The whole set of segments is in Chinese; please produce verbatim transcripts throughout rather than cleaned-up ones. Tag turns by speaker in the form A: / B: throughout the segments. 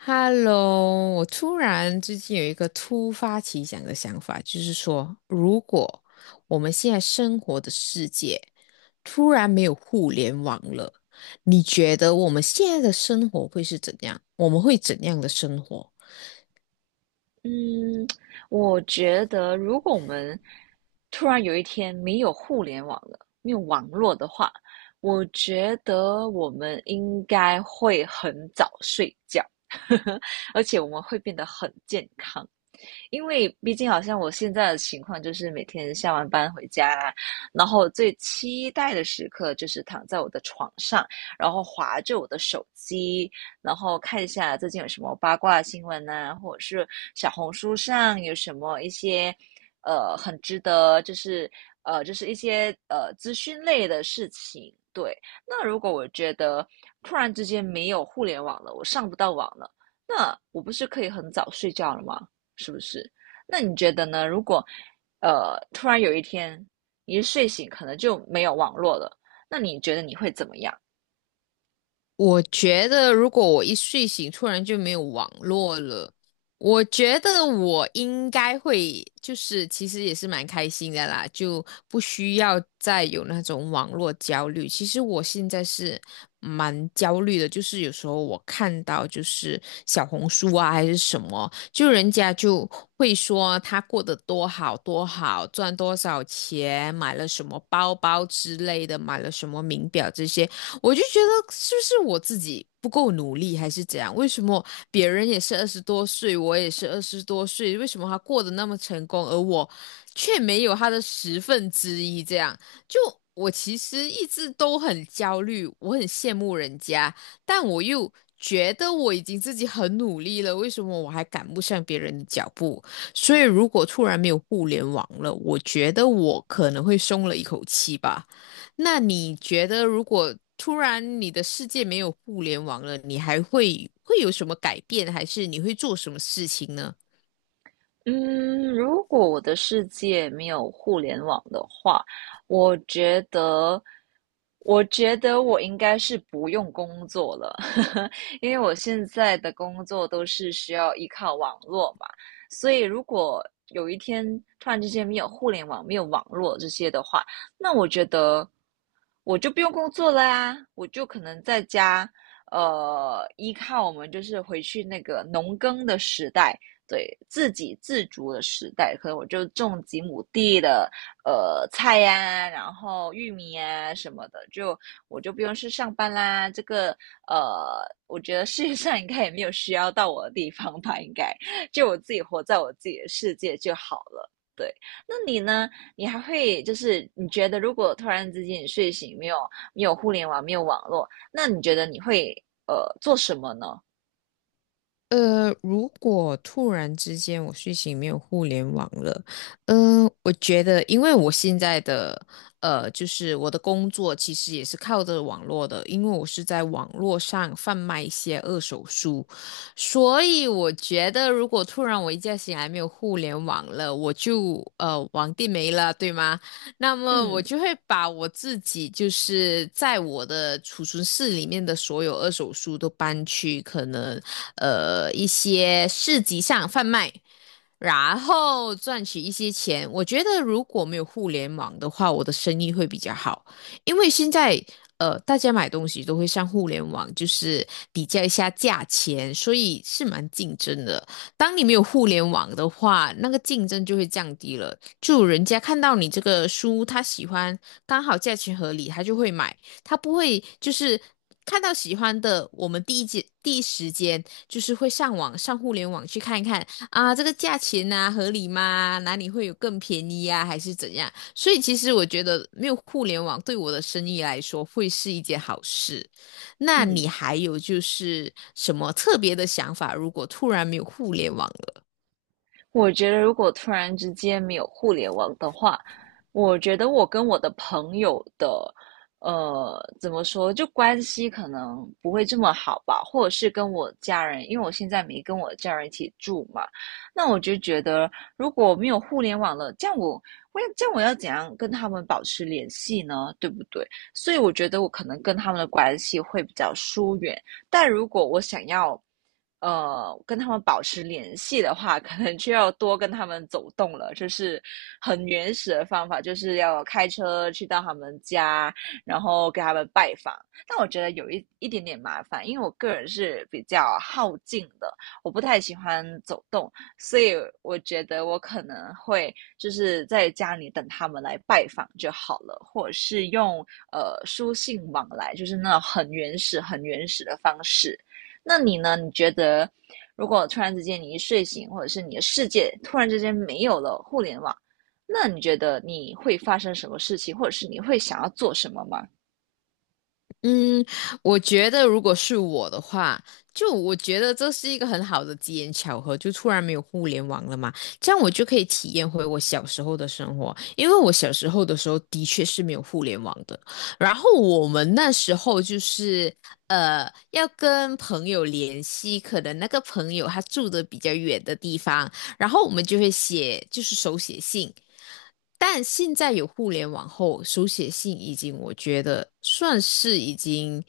A: Hello,我突然最近有一个突发奇想的想法，就是说，如果我们现在生活的世界突然没有互联网了，你觉得我们现在的生活会是怎样？我们会怎样的生活？
B: 嗯，我觉得如果我们突然有一天没有互联网了，没有网络的话，我觉得我们应该会很早睡觉，而且我们会变得很健康。因为毕竟好像我现在的情况就是每天下完班回家啊，然后最期待的时刻就是躺在我的床上，然后划着我的手机，然后看一下最近有什么八卦新闻呐、或者是小红书上有什么一些呃很值得就是呃就是一些呃资讯类的事情。对，那如果我觉得突然之间没有互联网了，我上不到网了，那我不是可以很早睡觉了吗？是不是？那你觉得呢？如果呃突然有一天你一睡醒，可能就没有网络了，那你觉得你会怎么样？
A: 我觉得，如果我一睡醒突然就没有网络了，我觉得我应该会，就是其实也是蛮开心的啦，就不需要再有那种网络焦虑。其实我现在是蛮焦虑的，就是有时候我看到就是小红书啊还是什么，就人家就会说他过得多好多好，赚多少钱，买了什么包包之类的，买了什么名表这些。我就觉得是不是我自己不够努力，还是怎样？为什么别人也是二十多岁，我也是二十多岁，为什么他过得那么成功，而我却没有他的十分之一？这样，就我其实一直都很焦虑，我很羡慕人家，但我又。觉得我已经自己很努力了，为什么我还赶不上别人的脚步？所以，如果突然没有互联网了，我觉得我可能会松了一口气吧。那你觉得，如果突然你的世界没有互联网了，你还会会有什么改变，还是你会做什么事情呢？
B: 嗯，如果我的世界没有互联网的话，我觉得，我觉得我应该是不用工作了，因为我现在的工作都是需要依靠网络嘛，所以如果有一天突然之间没有互联网、没有网络这些的话，那我觉得我就不用工作了呀，我就可能在家，呃，依靠我们就是回去那个农耕的时代。对自给自足的时代，可能我就种几亩地的呃菜呀、啊然后玉米呀、什么的，就我就不用去上班啦。这个呃，我觉得世界上应该也没有需要到我的地方吧，应该就我自己活在我自己的世界就好了。对，那你呢？你还会就是你觉得，如果突然之间你睡醒没有没有互联网，没有网络，那你觉得你会呃做什么呢？
A: 呃，如果突然之间我睡醒没有互联网了，嗯、呃我觉得因为我现在的呃，就是我的工作其实也是靠着网络的，因为我是在网络上贩卖一些二手书，所以我觉得如果突然我一觉醒来没有互联网了，我就呃网地没了，对吗？那么我
B: 嗯
A: 就会把我自己就是在我的储存室里面的所有二手书都搬去可能。呃一些市集上贩卖，然后赚取一些钱。我觉得如果没有互联网的话，我的生意会比较好，因为现在。呃，大家买东西都会上互联网，就是比较一下价钱，所以是蛮竞争的。当你没有互联网的话，那个竞争就会降低了。就人家看到你这个书，他喜欢，刚好价钱合理，他就会买。他不会就是看到喜欢的，我们第一节第一时间就是会上网上互联网去看一看啊，这个价钱啊合理吗？哪里会有更便宜啊，还是怎样？所以其实我觉得没有互联网对我的生意来说会是一件好事。那
B: 嗯。
A: 你还有就是什么特别的想法？如果突然没有互联网
B: 我觉得如果突然之间没有互联网的话，我觉得我跟我的朋友的，呃，怎么说，就关系可能不会这么好吧，或者是跟我家人，因为我现在没跟我家人一起住嘛，那我就觉得如果没有互联网了，这样我我要这样我要怎样跟他们保持联系呢？对不对？所以我觉得我可能跟他们的关系会比较疏远，但如果我想要呃跟他们保持联系的话，可能就要多跟他们走动了。就是很原始的方法，就是要开车去到他们家，然后给他们拜访。但我觉得有一一点点麻烦，因为我个人是比较耗尽的，我不太喜欢走动，所以我觉得我可能会就是在家里等他们来拜访就好了，或者是用呃书信往来，就是那种很原始、很原始的方式。那你呢？你觉得如果突然之间你一睡醒，或者是你的世界突然之间没有了互联网，那你觉得你会发生什么事情，或者是你会想要做什么吗？
A: 嗯，我觉得如果是我的话，就我觉得这是一个很好的机缘巧合，就突然没有互联网了嘛，这样我就可以体验回我小时候的生活，因为我小时候的时候的确是没有互联网的，然后我们那时候就是呃要跟朋友联系，可能那个朋友他住的比较远的地方，然后我们就会写就是手写信。但现在有互联网后，手写信已经我觉得算是已经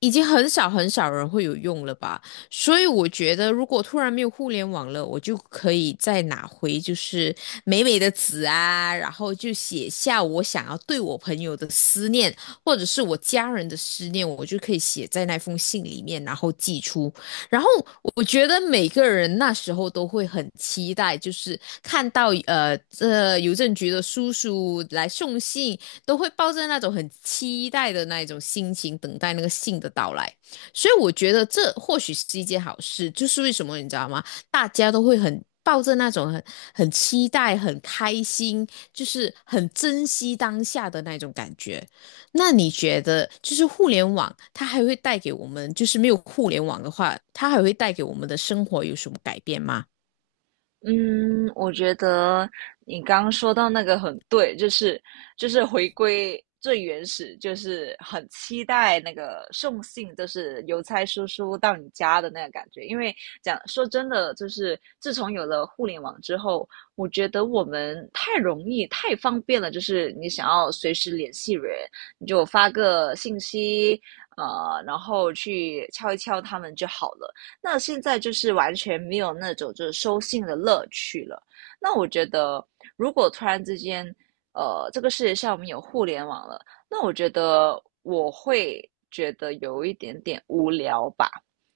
A: 已经很少很少人会有用了吧。所以我觉得，如果突然没有互联网了，我就可以再拿回就是美美的纸啊，然后就写下我想要对我朋友的思念，或者是我家人的思念，我就可以写在那封信里面，然后寄出。然后我觉得每个人那时候都会很期待，就是看到呃这邮政局的叔叔来送信，都会抱着那种很期待的那一种心情等待那个信的到来。所以我觉得这或许是一件好事，就是为什么你知道吗？大家都会很。抱着那种很很期待、很开心，就是很珍惜当下的那种感觉。那你觉得，就是互联网，它还会带给我们，就是没有互联网的话，它还会带给我们的生活有什么改变吗？
B: 嗯，我觉得你刚刚说到那个很对，就是就是回归最原始，就是很期待那个送信，就是邮差叔叔到你家的那个感觉。因为讲说真的，就是自从有了互联网之后，我觉得我们太容易、太方便了，就是你想要随时联系人，你就发个信息，呃，然后去敲一敲他们就好了。那现在就是完全没有那种就是收信的乐趣了。那我觉得，如果突然之间，呃，这个世界上我们有互联网了，那我觉得我会觉得有一点点无聊吧。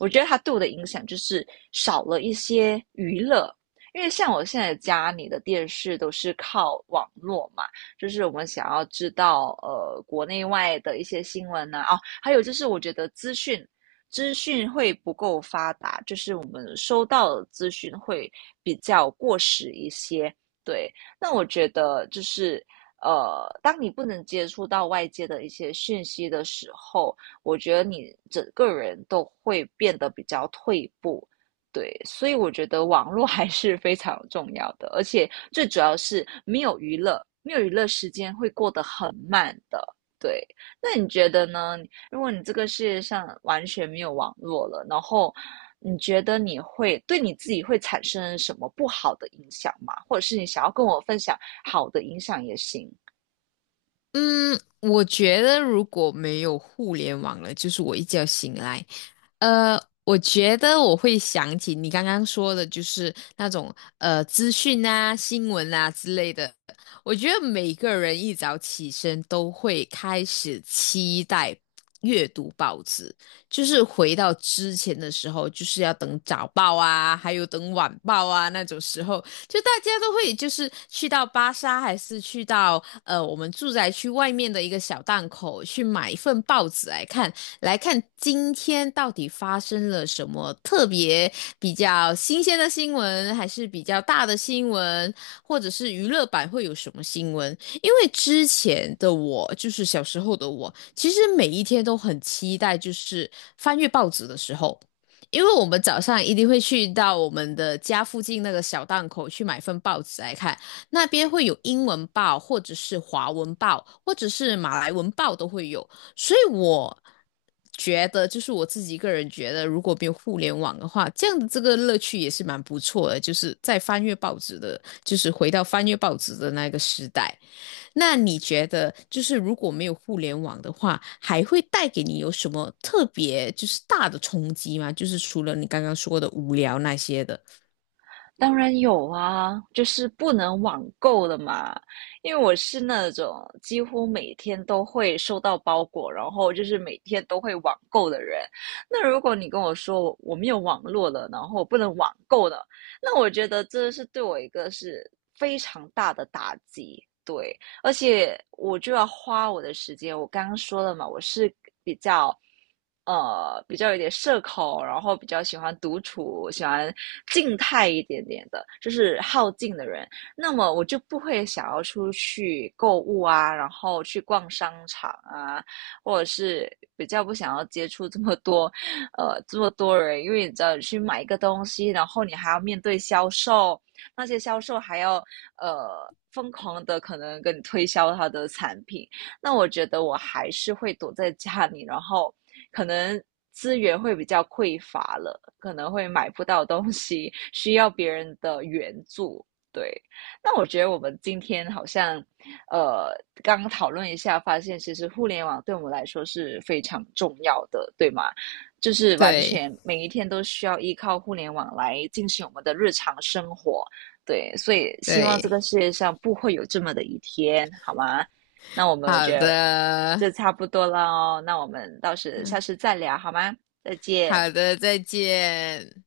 B: 我觉得它对我的影响就是少了一些娱乐，因为像我现在家里的电视都是靠网络嘛，就是我们想要知道呃国内外的一些新闻呐、啊哦，还有就是我觉得资讯资讯会不够发达，就是我们收到的资讯会比较过时一些。对，那我觉得就是呃，当你不能接触到外界的一些讯息的时候，我觉得你整个人都会变得比较退步。对，所以我觉得网络还是非常重要的，而且最主要是没有娱乐，没有娱乐时间会过得很慢的。对，那你觉得呢？如果你这个世界上完全没有网络了，然后你觉得你会对你自己会产生什么不好的影响吗？或者是你想要跟我分享好的影响也行。
A: 嗯，我觉得如果没有互联网了，就是我一觉醒来，呃，我觉得我会想起你刚刚说的，就是那种呃资讯啊、新闻啊之类的。我觉得每个人一早起身都会开始期待阅读报纸，就是回到之前的时候，就是要等早报啊，还有等晚报啊那种时候。就大家都会就是去到巴莎，还是去到呃我们住宅区外面的一个小档口去买一份报纸来看，来看今天到底发生了什么特别比较新鲜的新闻，还是比较大的新闻，或者是娱乐版会有什么新闻？因为之前的我，就是小时候的我，其实每一天都很期待，就是翻阅报纸的时候。因为我们早上一定会去到我们的家附近那个小档口去买份报纸来看，那边会有英文报，或者是华文报，或者是马来文报都会有。所以我觉得，就是我自己个人觉得，如果没有互联网的话，这样的这个乐趣也是蛮不错的，就是在翻阅报纸的，就是回到翻阅报纸的那个时代。那你觉得，就是如果没有互联网的话，还会带给你有什么特别就是大的冲击吗？就是除了你刚刚说的无聊那些的，
B: 当然有啊，就是不能网购的嘛。因为我是那种几乎每天都会收到包裹，然后就是每天都会网购的人。那如果你跟我说我我没有网络了，然后我不能网购的，那我觉得这是对我一个是非常大的打击。对，而且我就要花我的时间。我刚刚说了嘛，我是比较呃比较有点社恐，然后比较喜欢独处，喜欢静态一点点的，就是好静的人。那么我就不会想要出去购物啊，然后去逛商场啊，或者是比较不想要接触这么多呃这么多人，因为你知道你去买一个东西，然后你还要面对销售。那些销售还要呃疯狂的可能跟你推销他的产品，那我觉得我还是会躲在家里，然后可能资源会比较匮乏了，可能会买不到东西，需要别人的援助。对，那我觉得我们今天好像，呃，刚刚讨论一下，发现其实互联网对我们来说是非常重要的，对吗？就是完
A: 对
B: 全每一天都需要依靠互联网来进行我们的日常生活。对，所以希望这
A: 对，
B: 个世界上不会有这么的一天，好吗？那我们我
A: 好
B: 觉得
A: 的，
B: 这差不多了哦，那我们到时下
A: 嗯，
B: 次再聊好吗？再见。
A: 好的，再见。